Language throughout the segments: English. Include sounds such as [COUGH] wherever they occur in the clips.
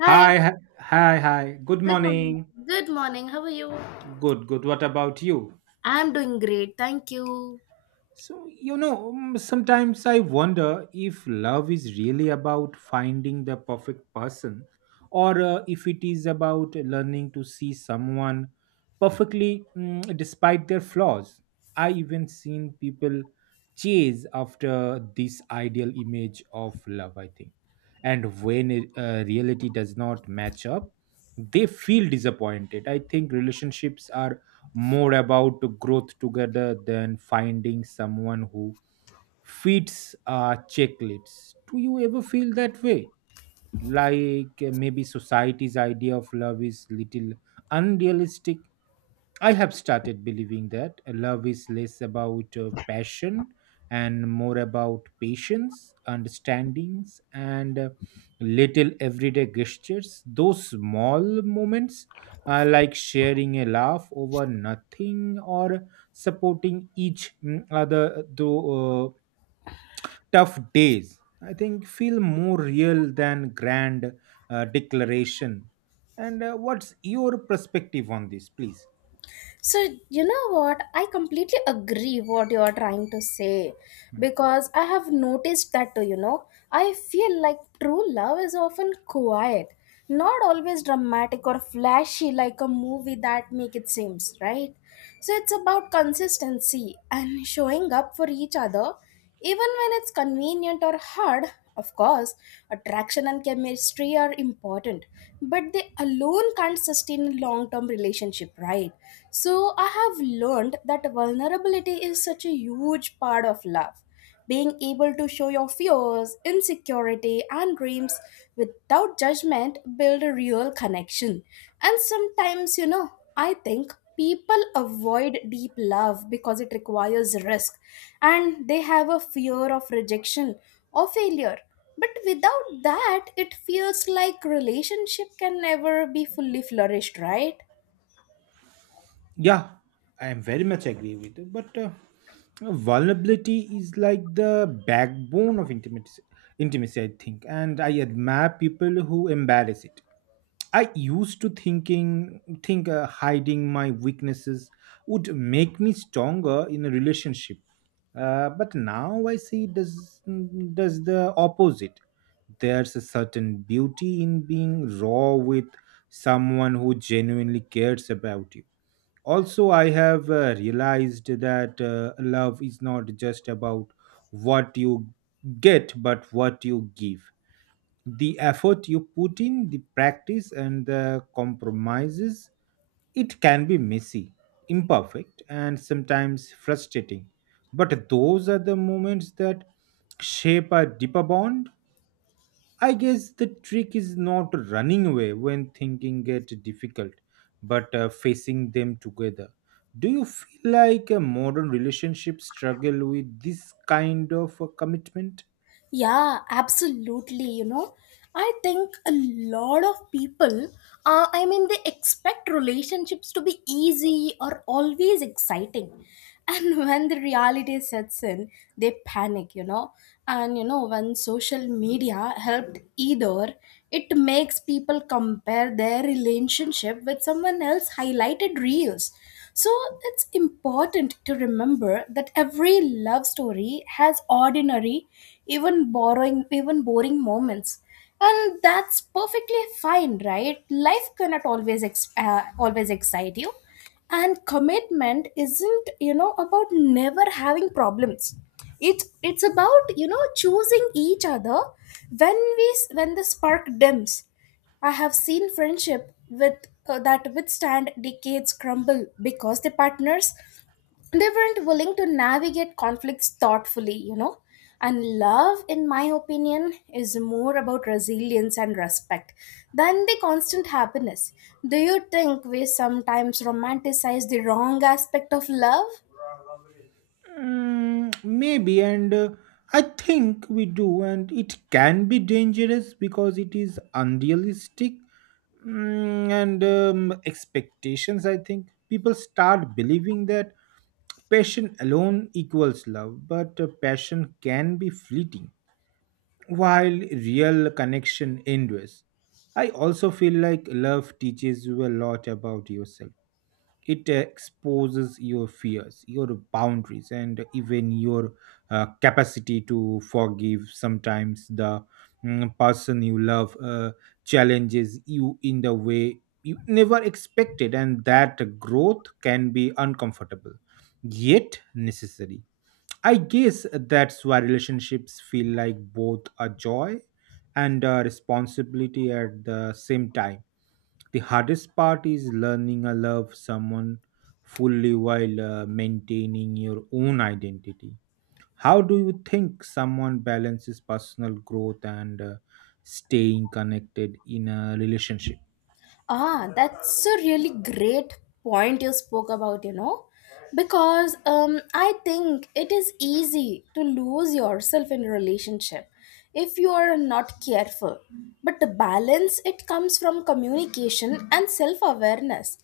Hi, Hi, hi, hi. Hi. Good good morning. morning. Good morning. How are you? Good, good. What about you? I'm doing great. Thank you. So, sometimes I wonder if love is really about finding the perfect person or if it is about learning to see someone perfectly despite their flaws. I even seen people chase after this ideal image of love, I think. And when reality does not match up, they feel disappointed. I think relationships are more about growth together than finding someone who fits our checklist. Do you ever feel that way? Like maybe society's idea of love is little unrealistic. I have started believing that love is less about passion and more about patience, understandings, and little everyday gestures. Those small moments, like sharing a laugh over nothing or supporting each other though tough days, I think, feel more real than grand declaration. And what's your perspective on this, please? So, you know what? I completely agree what you are trying to say because I have noticed that too. I feel like true love is often quiet, not always dramatic or flashy like a movie that make it seems, right? So it's about consistency and showing up for each other, even when it's convenient or hard. Of course, attraction and chemistry are important, but they alone can't sustain a long term relationship, right? So I have learned that vulnerability is such a huge part of love. Being able to show your fears, insecurity, and dreams without judgment build a real connection. And sometimes, I think people avoid deep love because it requires risk and they have a fear of rejection or failure. But without that, it feels like relationship can never be fully flourished, right? Yeah, I am very much agree with you. But vulnerability is like the backbone of intimacy. Intimacy, I think, and I admire people who embarrass it. I used to think hiding my weaknesses would make me stronger in a relationship, but now I see it does the opposite. There's a certain beauty in being raw with someone who genuinely cares about you. Also, I have realized that love is not just about what you get but what you give, the effort you put in the practice and the compromises. It can be messy, imperfect, and sometimes frustrating, but those are the moments that shape a deeper bond. I guess the trick is not running away when thinking get difficult, but facing them together. Do you feel like a modern relationship struggle with this kind of a commitment? Yeah, absolutely. You know, I think a lot of people, I mean, they expect relationships to be easy or always exciting. And [LAUGHS] when the reality sets in, they panic. And when social media helped either, it makes people compare their relationship with someone else's highlighted reels. So it's important to remember that every love story has ordinary, even boring moments, and that's perfectly fine, right? Life cannot always always excite you, and commitment isn't about never having problems. It's about choosing each other when we when the spark dims. I have seen friendship with that withstand decades crumble because the partners they weren't willing to navigate conflicts thoughtfully. And love, in my opinion, is more about resilience and respect than the constant happiness. Do you think we sometimes romanticize the wrong aspect of love? Mm, maybe, and I think we do, and it can be dangerous because it is unrealistic mm, and expectations. I think people start believing that passion alone equals love, but passion can be fleeting while real connection endures. I also feel like love teaches you a lot about yourself. It exposes your fears, your boundaries, and even your capacity to forgive. Sometimes the person you love challenges you in the way you never expected, and that growth can be uncomfortable yet necessary. I guess that's why relationships feel like both a joy and a responsibility at the same time. The hardest part is learning to love someone fully while maintaining your own identity. How do you think someone balances personal growth and staying connected in a relationship? Ah, that's a really great point you spoke about, because I think it is easy to lose yourself in a relationship if you are not careful. But the balance, it comes from communication and self awareness.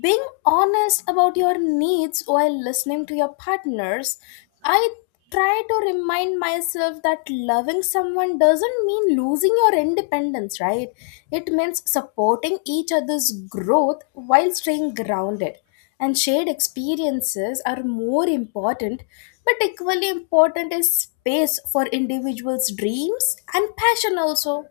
Being honest about your needs while listening to your partners, I try to remind myself that loving someone doesn't mean losing your independence, right? It means supporting each other's growth while staying grounded. And shared experiences are more important, but equally important is space for individuals' dreams and passion also.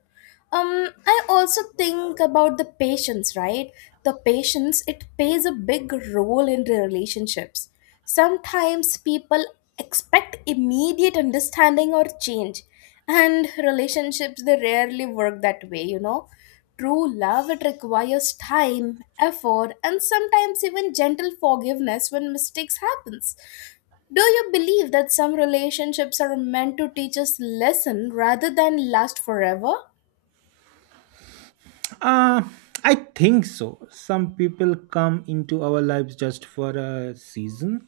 um I also think about the patience, right? The patience, it plays a big role in the relationships. Sometimes people expect immediate understanding or change, and relationships they rarely work that way. True love, it requires time, effort, and sometimes even gentle forgiveness when mistakes happens. Do you believe that some relationships are meant to teach us lesson rather than last forever? Uh, I think so. Some people come into our lives just for a season,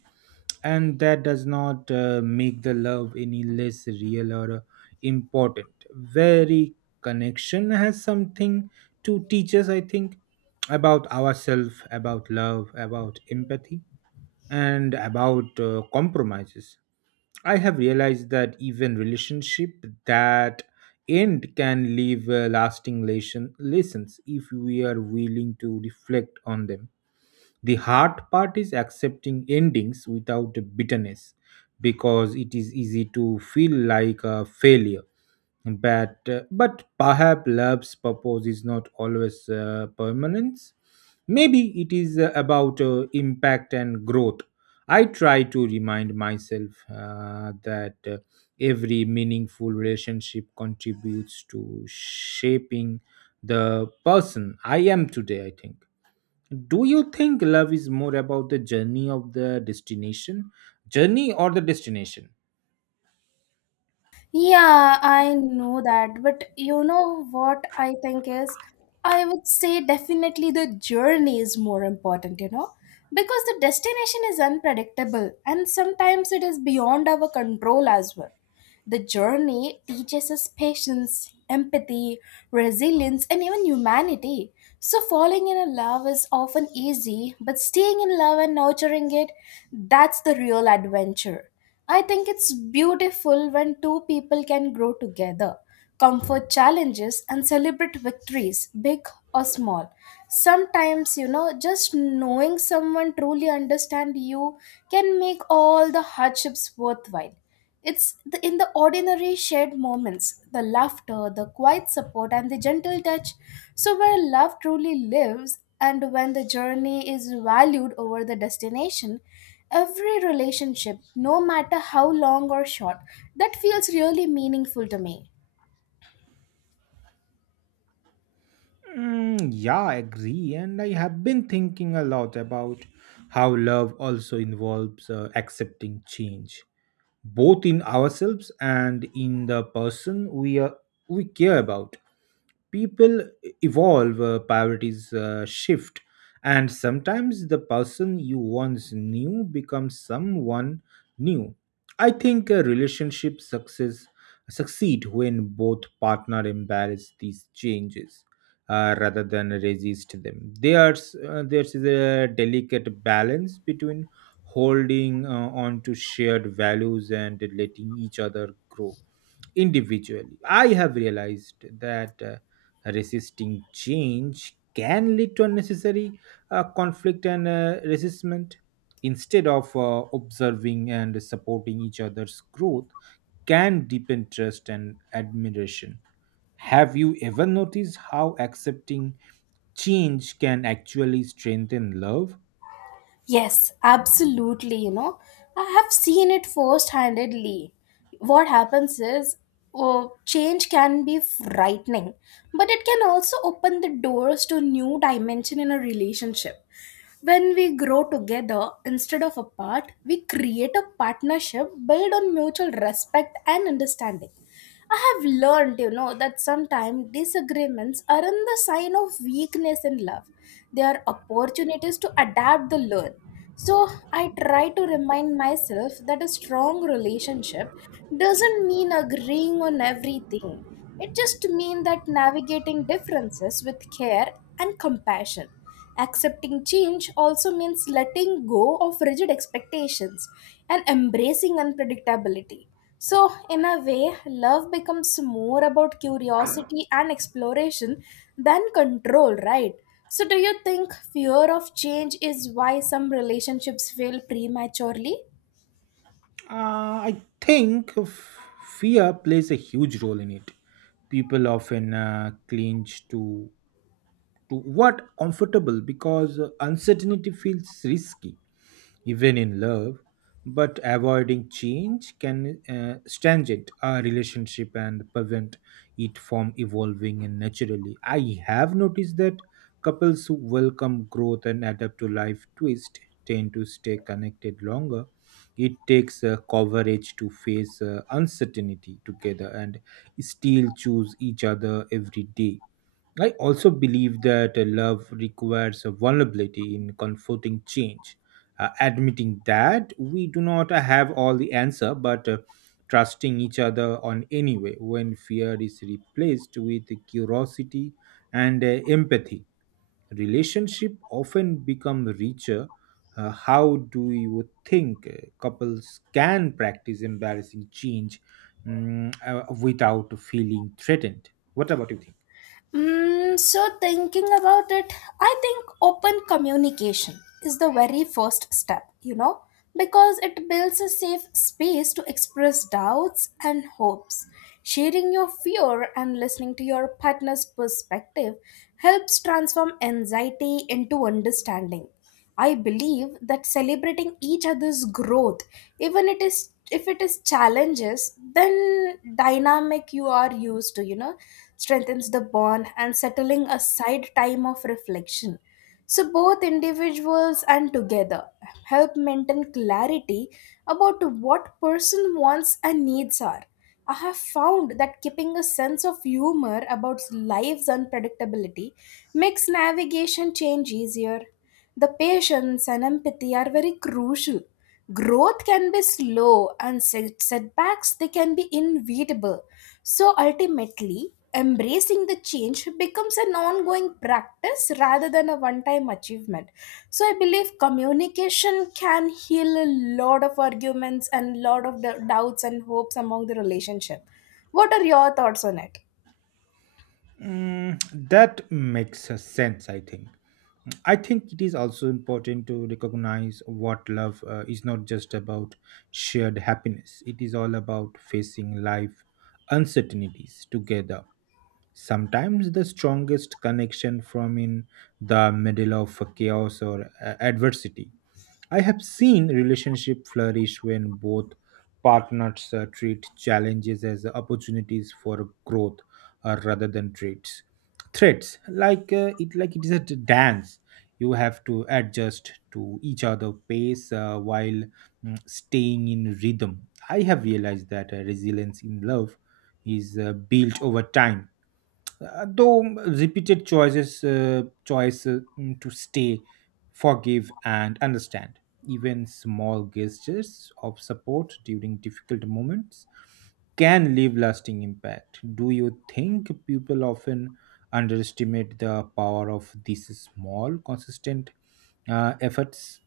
and that does not make the love any less real or important. Very connection has something to teach us, I think, about ourselves, about love, about empathy, and about compromises. I have realized that even relationship that end can leave lasting lessons if we are willing to reflect on them. The hard part is accepting endings without bitterness because it is easy to feel like a failure. But perhaps love's purpose is not always permanence. Maybe it is about impact and growth. I try to remind myself that every meaningful relationship contributes to shaping the person I am today, I think. Do you think love is more about the journey of the destination? Journey or the destination? Yeah, I know that. But you know what I think is? I would say definitely the journey is more important, you know? Because the destination is unpredictable and sometimes it is beyond our control as well. The journey teaches us patience, empathy, resilience, and even humanity. So, falling in a love is often easy, but staying in love and nurturing it, that's the real adventure. I think it's beautiful when two people can grow together, comfort challenges, and celebrate victories, big or small. Sometimes, just knowing someone truly understand you can make all the hardships worthwhile. In the ordinary shared moments, the laughter, the quiet support, and the gentle touch. So, where love truly lives, and when the journey is valued over the destination, every relationship, no matter how long or short, that feels really meaningful to me. Mm, yeah, I agree. And I have been thinking a lot about how love also involves accepting change, both in ourselves and in the person we care about. People evolve, priorities shift, and sometimes the person you once knew becomes someone new. I think a relationship success succeed when both partner embrace these changes rather than resist them. There's a delicate balance between holding on to shared values and letting each other grow individually. I have realized that resisting change can lead to unnecessary conflict and resistment. Instead of observing and supporting each other's growth, can deepen trust and admiration. Have you ever noticed how accepting change can actually strengthen love? Yes, absolutely. I have seen it first handedly. What happens is, oh, change can be frightening, but it can also open the doors to new dimension in a relationship. When we grow together instead of apart, we create a partnership built on mutual respect and understanding. I have learned, that sometimes disagreements aren't the sign of weakness in love. They are opportunities to adapt the learn. So I try to remind myself that a strong relationship doesn't mean agreeing on everything. It just means that navigating differences with care and compassion. Accepting change also means letting go of rigid expectations and embracing unpredictability. So, in a way, love becomes more about curiosity and exploration than control, right? So, do you think fear of change is why some relationships fail prematurely? I think fear plays a huge role in it. People often cling to what comfortable because uncertainty feels risky even in love, but avoiding change can strengthen a relationship and prevent it from evolving. And naturally, I have noticed that couples who welcome growth and adapt to life twist tend to stay connected longer. It takes coverage to face uncertainty together and still choose each other every day. I also believe that love requires a vulnerability in confronting change, admitting that we do not have all the answer, but trusting each other on anyway. When fear is replaced with curiosity and empathy, relationship often become richer. How do you think couples can practice embarrassing change without feeling threatened? What about you? So, thinking about it, I think open communication is the very first step, because it builds a safe space to express doubts and hopes. Sharing your fear and listening to your partner's perspective helps transform anxiety into understanding. I believe that celebrating each other's growth, even it is if it is challenges, then dynamic you are used to, strengthens the bond and settling aside time of reflection. So both individuals and together help maintain clarity about what person wants and needs are. I have found that keeping a sense of humor about life's unpredictability makes navigation change easier. The patience and empathy are very crucial. Growth can be slow and setbacks they can be inevitable. So ultimately, embracing the change becomes an ongoing practice rather than a one-time achievement. So I believe communication can heal a lot of arguments and lot of the doubts and hopes among the relationship. What are your thoughts on it? Mm, that makes a sense, I think. I think it is also important to recognize what love is not just about shared happiness. It is all about facing life uncertainties together. Sometimes the strongest connection from in the middle of chaos or adversity. I have seen relationship flourish when both partners treat challenges as opportunities for growth rather than treats. Threats like it, like it is a dance. You have to adjust to each other pace while staying in rhythm. I have realized that resilience in love is built over time, though repeated choice to stay, forgive, and understand. Even small gestures of support during difficult moments can leave lasting impact. Do you think people often underestimate the power of these small consistent efforts?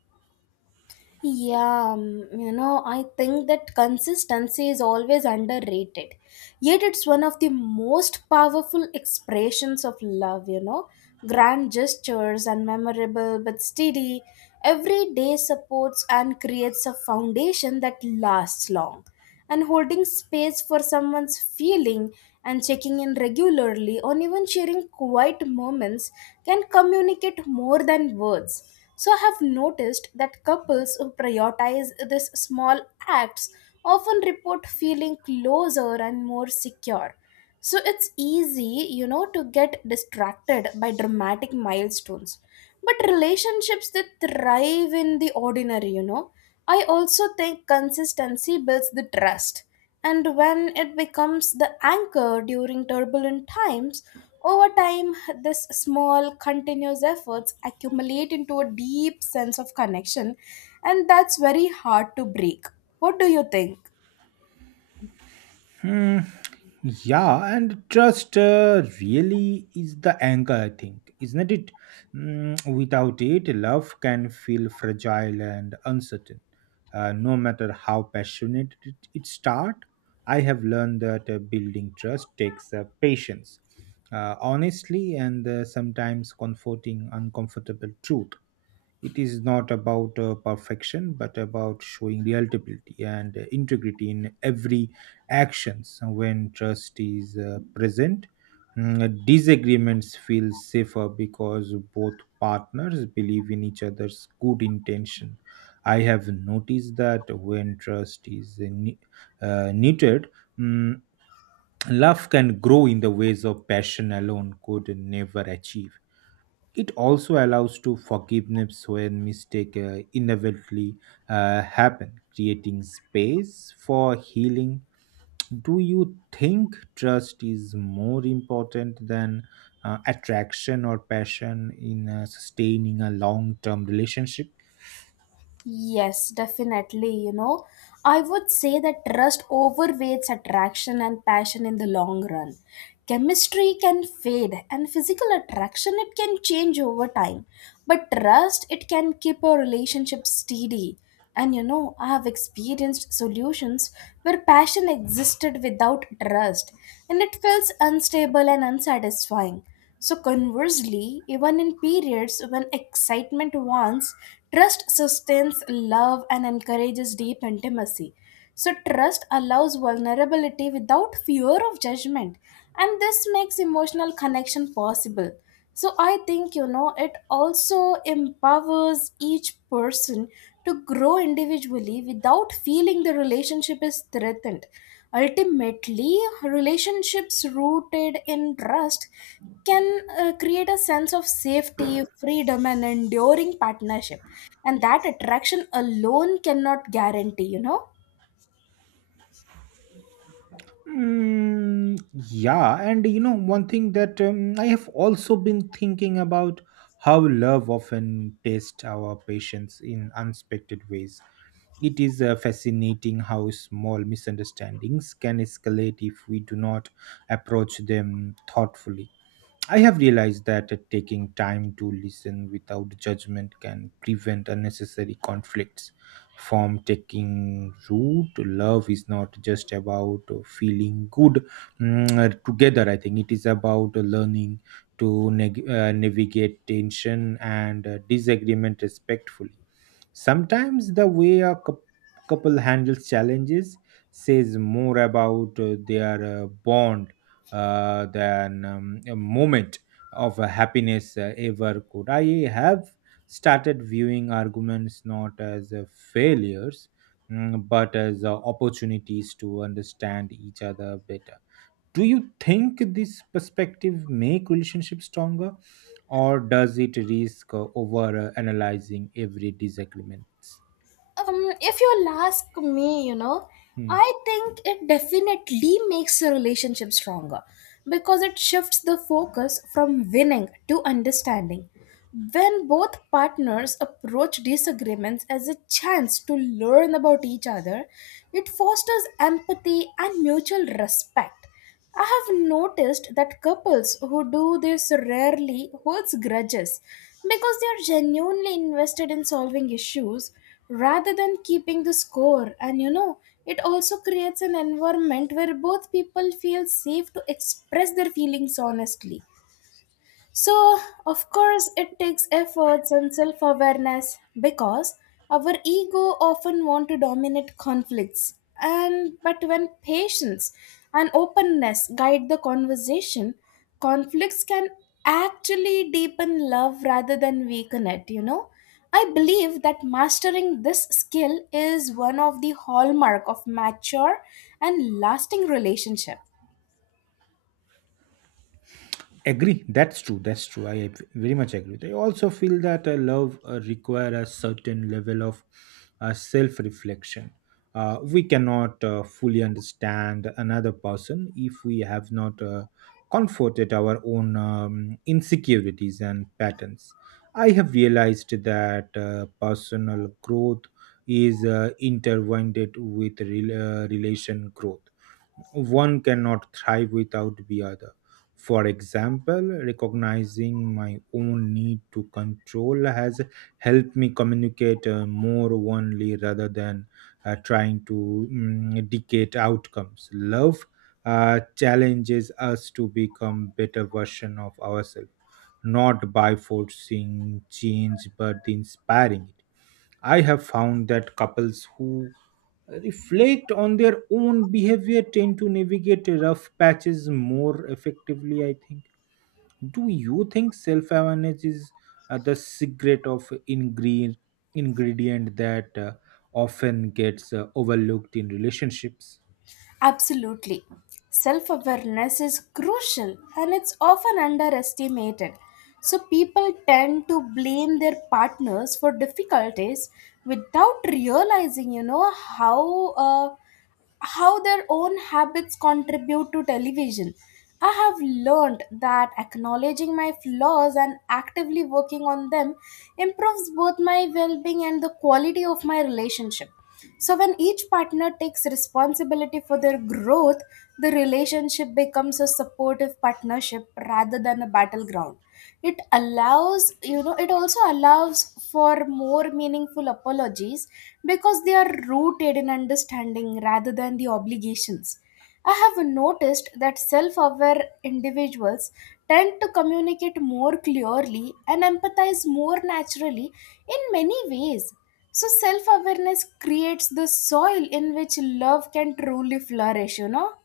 Yeah, I think that consistency is always underrated. Yet it's one of the most powerful expressions of love. Grand gestures and memorable but steady, everyday supports and creates a foundation that lasts long, and holding space for someone's feeling and checking in regularly or even sharing quiet moments can communicate more than words. So I have noticed that couples who prioritize these small acts often report feeling closer and more secure. So it's easy, to get distracted by dramatic milestones. But relationships that thrive in the ordinary, I also think consistency builds the trust. And when it becomes the anchor during turbulent times, over time, this small, continuous efforts accumulate into a deep sense of connection, and that's very hard to break. What do you think? Hmm. Yeah, and trust really is the anchor, I think, isn't it? Without it, love can feel fragile and uncertain, no matter how passionate it starts. I have learned that building trust takes patience, honestly, and sometimes comforting uncomfortable truth. It is not about perfection, but about showing reliability and integrity in every actions. When trust is present, disagreements feel safer because both partners believe in each other's good intention. I have noticed that when trust is needed, mm, love can grow in the ways of passion alone could never achieve. It also allows to forgiveness when mistake inevitably happen, creating space for healing. Do you think trust is more important than attraction or passion in sustaining a long term relationship? Yes, definitely. I would say that trust overweights attraction and passion in the long run. Chemistry can fade and physical attraction it can change over time. But trust it can keep a relationship steady. And I have experienced solutions where passion existed without trust and it feels unstable and unsatisfying. So, conversely, even in periods when excitement wants, trust sustains love and encourages deep intimacy. So, trust allows vulnerability without fear of judgment, and this makes emotional connection possible. So I think, it also empowers each person to grow individually without feeling the relationship is threatened. Ultimately, relationships rooted in trust can create a sense of safety, freedom, and enduring partnership. And that attraction alone cannot guarantee. Mm, yeah, and one thing that I have also been thinking about how love often tests our patience in unexpected ways. It is fascinating how small misunderstandings can escalate if we do not approach them thoughtfully. I have realized that taking time to listen without judgment can prevent unnecessary conflicts from taking root. Love is not just about feeling good together. I think it is about learning to navigate tension and disagreement respectfully. Sometimes the way a couple handles challenges says more about their bond than a moment of happiness ever could. I have started viewing arguments not as failures, but as opportunities to understand each other better. Do you think this perspective make relationship stronger, or does it risk over analyzing every disagreement? If you'll ask me, Hmm. I think it definitely makes a relationship stronger because it shifts the focus from winning to understanding. When both partners approach disagreements as a chance to learn about each other, it fosters empathy and mutual respect. I have noticed that couples who do this rarely holds grudges because they are genuinely invested in solving issues rather than keeping the score. And it also creates an environment where both people feel safe to express their feelings honestly. So, of course, it takes efforts and self awareness because our ego often want to dominate conflicts. And but when patience and openness guide the conversation, conflicts can actually deepen love rather than weaken it. I believe that mastering this skill is one of the hallmark of mature and lasting relationship. Agree, that's true, that's true. I very much agree with you. I also feel that love require a certain level of self-reflection. We cannot fully understand another person if we have not comforted our own insecurities and patterns. I have realized that personal growth is intertwined with relation growth. One cannot thrive without the other. For example, recognizing my own need to control has helped me communicate more openly rather than trying to dictate outcomes. Love challenges us to become better version of ourselves, not by forcing change but inspiring it. I have found that couples who reflect on their own behavior tend to navigate rough patches more effectively, I think. Do you think self awareness is the secret of ingredient that often gets overlooked in relationships? Absolutely. Self awareness is crucial and it's often underestimated. So, people tend to blame their partners for difficulties without realizing how. How their own habits contribute to television. I have learned that acknowledging my flaws and actively working on them improves both my well being and the quality of my relationship. So, when each partner takes responsibility for their growth, the relationship becomes a supportive partnership rather than a battleground. It also allows for more meaningful apologies because they are rooted in understanding rather than the obligations. I have noticed that self aware individuals tend to communicate more clearly and empathize more naturally in many ways. So self awareness creates the soil in which love can truly flourish, you know?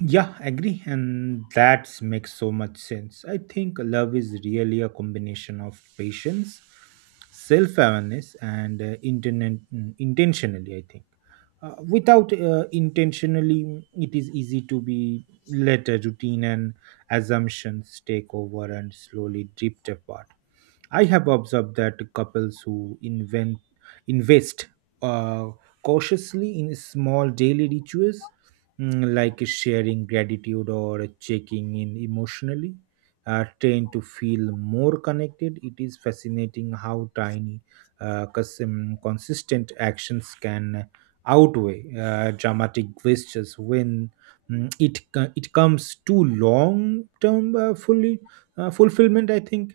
Yeah, agree. And that makes so much sense. I think love is really a combination of patience, self-awareness, and internet, intentionally, I think. Without intentionally, it is easy to be let a routine and assumptions take over and slowly drift apart. I have observed that couples who invent invest uh, cautiously in small daily rituals, like sharing gratitude or checking in emotionally, trained to feel more connected. It is fascinating how tiny, consistent actions can outweigh dramatic gestures when it comes to long term fully fulfillment, I think.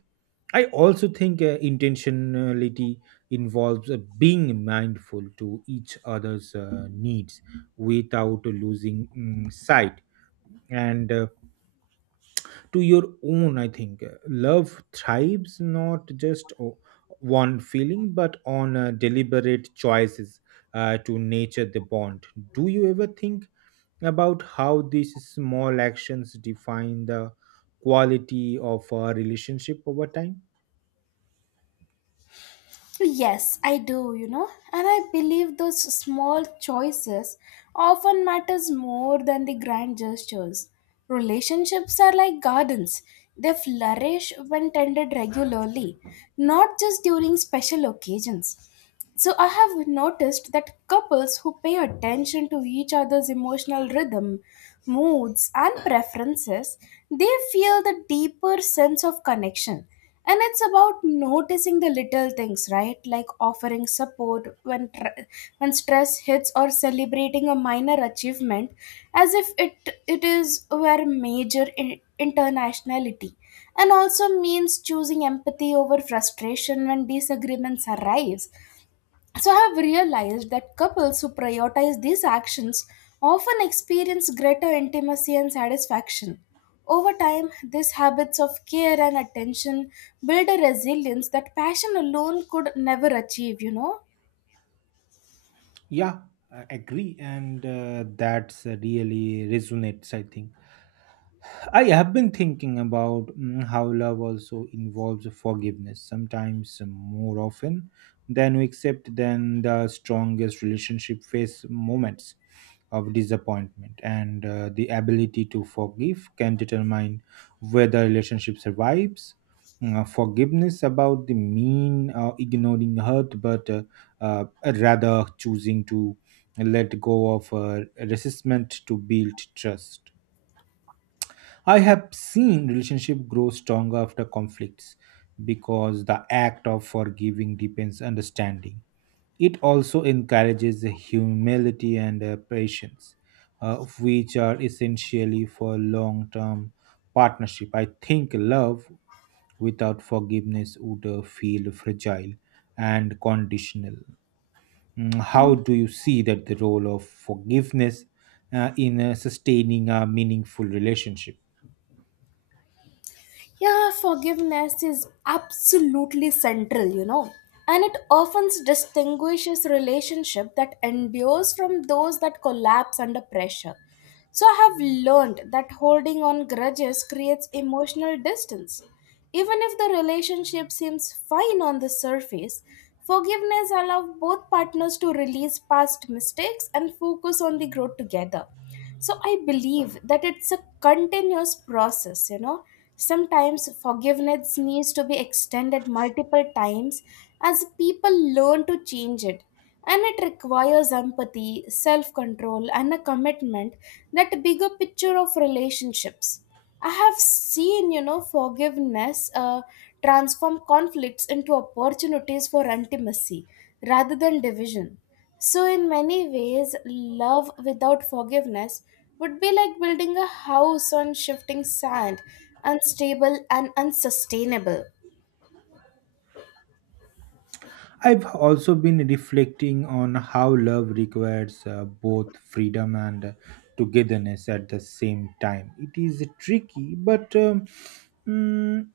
I also think intentionality involves being mindful to each other's needs without losing sight and to your own. I think love thrives not just o- one feeling but on deliberate choices to nature the bond. Do you ever think about how these small actions define the quality of a relationship over time? Yes, I do, you know? And I believe those small choices often matters more than the grand gestures. Relationships are like gardens. They flourish when tended regularly, not just during special occasions. So I have noticed that couples who pay attention to each other's emotional rhythm, moods, and preferences, they feel the deeper sense of connection. And it's about noticing the little things, right? Like offering support when when stress hits, or celebrating a minor achievement as if it it is were major internationality. And also means choosing empathy over frustration when disagreements arise, so I have realized that couples who prioritize these actions often experience greater intimacy and satisfaction. Over time, these habits of care and attention build a resilience that passion alone could never achieve, you know? Yeah, I agree, and that's really resonates, I think. I have been thinking about how love also involves forgiveness, sometimes more often than we accept, then the strongest relationship face moments of disappointment. And the ability to forgive can determine whether relationship survives. Forgiveness about the mean ignoring hurt, but uh, rather choosing to let go of resistment to build trust. I have seen relationship grow stronger after conflicts because the act of forgiving deepens understanding. It also encourages humility and patience, which are essentially for long-term partnership. I think love without forgiveness would feel fragile and conditional. How do you see that the role of forgiveness in sustaining a meaningful relationship? Yeah, forgiveness is absolutely central, you know, and it often distinguishes relationship that endures from those that collapse under pressure. So I have learned that holding on grudges creates emotional distance. Even if the relationship seems fine on the surface, forgiveness allows both partners to release past mistakes and focus on the growth together. So I believe that it's a continuous process, you know. Sometimes forgiveness needs to be extended multiple times as people learn to change it, and it requires empathy, self control, and a commitment that bigger picture of relationships. I have seen, you know, forgiveness transform conflicts into opportunities for intimacy rather than division. So, in many ways, love without forgiveness would be like building a house on shifting sand, unstable and unsustainable. I've also been reflecting on how love requires both freedom and togetherness at the same time. It is tricky, but mm,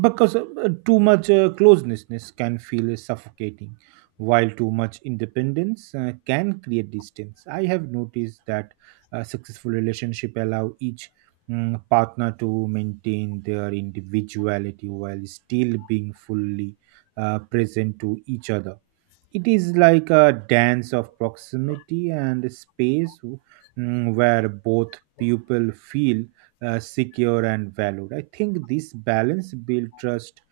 because too much closeness can feel suffocating, while too much independence can create distance. I have noticed that successful relationship allow each partner to maintain their individuality while still being fully present to each other. It is like a dance of proximity and space, where both people feel secure and valued. I think this balance builds trust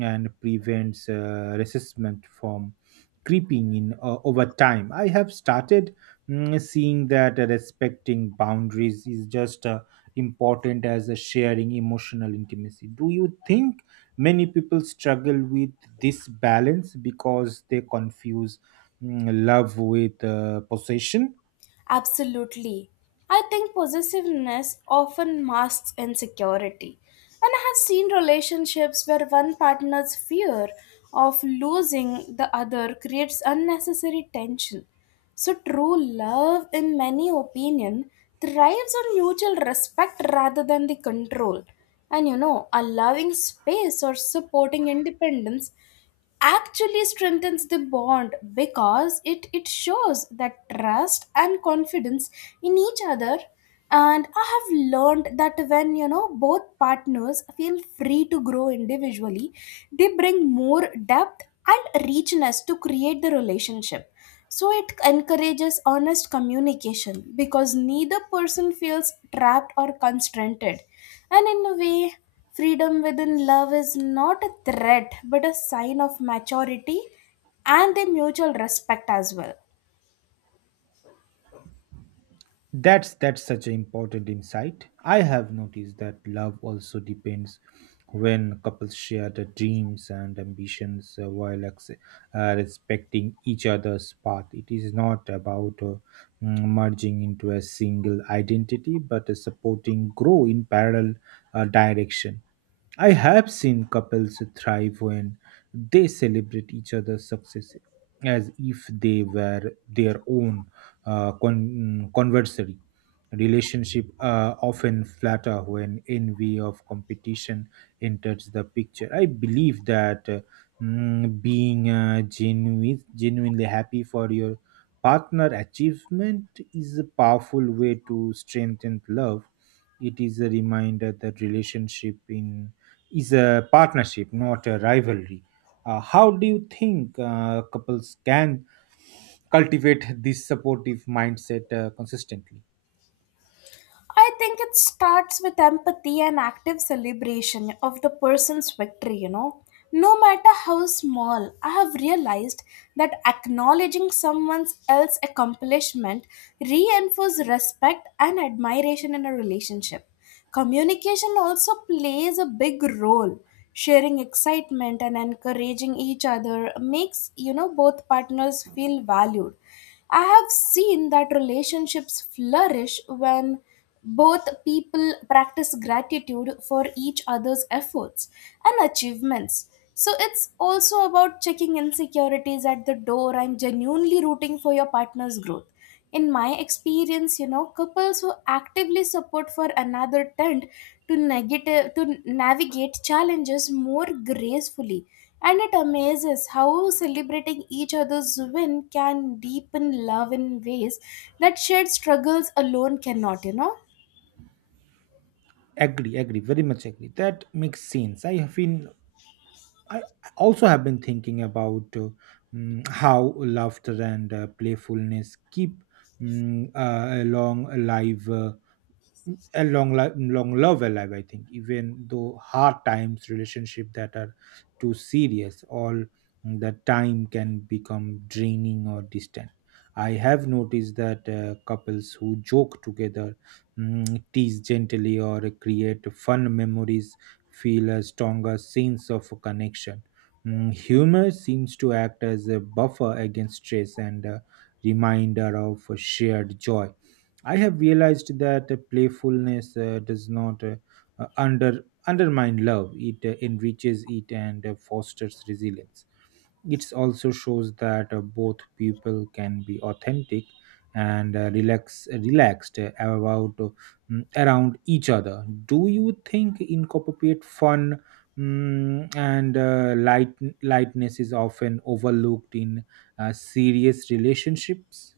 and prevents resentment from creeping in over time. I have started seeing that respecting boundaries is just important as a sharing emotional intimacy. Do you think many people struggle with this balance because they confuse love with possession? Absolutely. I think possessiveness often masks insecurity. And I have seen relationships where one partner's fear of losing the other creates unnecessary tension. So true love in many opinion thrives on mutual respect rather than the control. And you know, allowing space or supporting independence actually strengthens the bond, because it shows that trust and confidence in each other. And I have learned that, when you know, both partners feel free to grow individually, they bring more depth and richness to create the relationship. So it encourages honest communication because neither person feels trapped or constrained. And in a way, freedom within love is not a threat but a sign of maturity and the mutual respect as well. That's such an important insight. I have noticed that love also depends when couples share the dreams and ambitions while respecting each other's path. It is not about merging into a single identity, but supporting grow in parallel direction. I have seen couples thrive when they celebrate each other's success as if they were their own conversary. Relationship often flatter when envy of competition enters the picture. I believe that being genuinely happy for your partner achievement is a powerful way to strengthen love. It is a reminder that relationship in is a partnership, not a rivalry. How do you think couples can cultivate this supportive mindset consistently? I think it starts with empathy and active celebration of the person's victory, you know. No matter how small, I have realized that acknowledging someone else's accomplishment reinforces respect and admiration in a relationship. Communication also plays a big role. Sharing excitement and encouraging each other makes, you know, both partners feel valued. I have seen that relationships flourish when both people practice gratitude for each other's efforts and achievements. So it's also about checking insecurities at the door and genuinely rooting for your partner's growth. In my experience, you know, couples who actively support for another tend to negative to navigate challenges more gracefully, and it amazes how celebrating each other's win can deepen love in ways that shared struggles alone cannot. Agree, agree, very much agree. That makes sense. I also have been thinking about how laughter and playfulness keep mm, a long alive. A long life long love alive, I think. Even though hard times, relationship that are too serious all the time can become draining or distant. I have noticed that couples who joke together, tease gently or create fun memories feel a stronger sense of connection. Humor seems to act as a buffer against stress and a reminder of shared joy. I have realized that playfulness does not undermine love. It enriches it and fosters resilience. It also shows that both people can be authentic and relaxed around each other. Do you think incorporate fun, and lightness is often overlooked in serious relationships?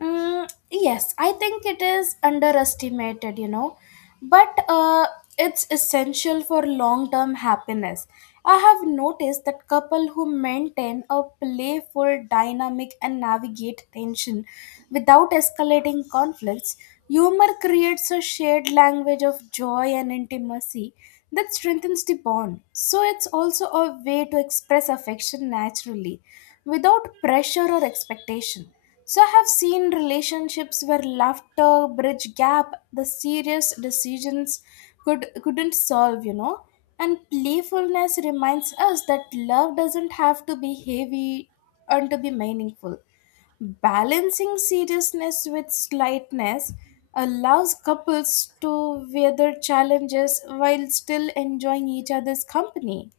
Mm, yes, I think it is underestimated, you know, but it's essential for long term happiness. I have noticed that couple who maintain a playful dynamic and navigate tension without escalating conflicts, humor creates a shared language of joy and intimacy that strengthens the bond. So it's also a way to express affection naturally without pressure or expectation. So I have seen relationships where laughter bridge gap the serious decisions couldn't solve, you know. And playfulness reminds us that love doesn't have to be heavy and to be meaningful. Balancing seriousness with slightness allows couples to weather challenges while still enjoying each other's company.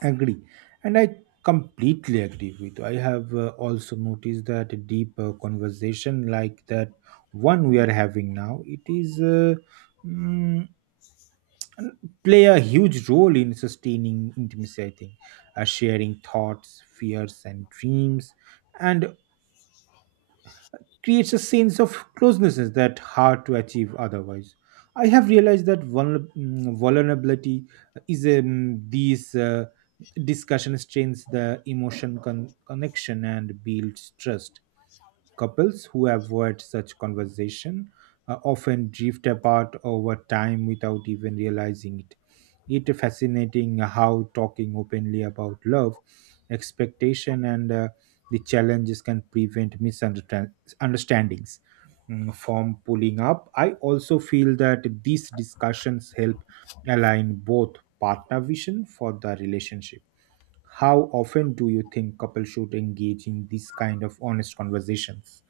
Agree. And I completely agree with you. I have also noticed that a deep conversation like that one we are having now, it is mm, n- play a huge role in sustaining intimacy, I think. Sharing thoughts, fears and dreams and creates a sense of closeness that hard to achieve otherwise. I have realized that vulnerability is these discussion strains the emotion connection and builds trust. Couples who avoid such conversation often drift apart over time without even realizing it. It fascinating how talking openly about love, expectation, and the challenges can prevent misunderstandings from pulling up. I also feel that these discussions help align both partner vision for the relationship. How often do you think couples should engage in these kind of honest conversations?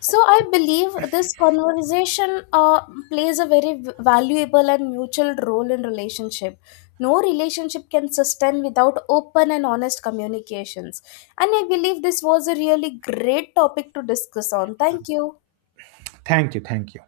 So I believe this conversation plays a very valuable and mutual role in relationship. No relationship can sustain without open and honest communications. And I believe this was a really great topic to discuss on. Thank you. Thank you. Thank you.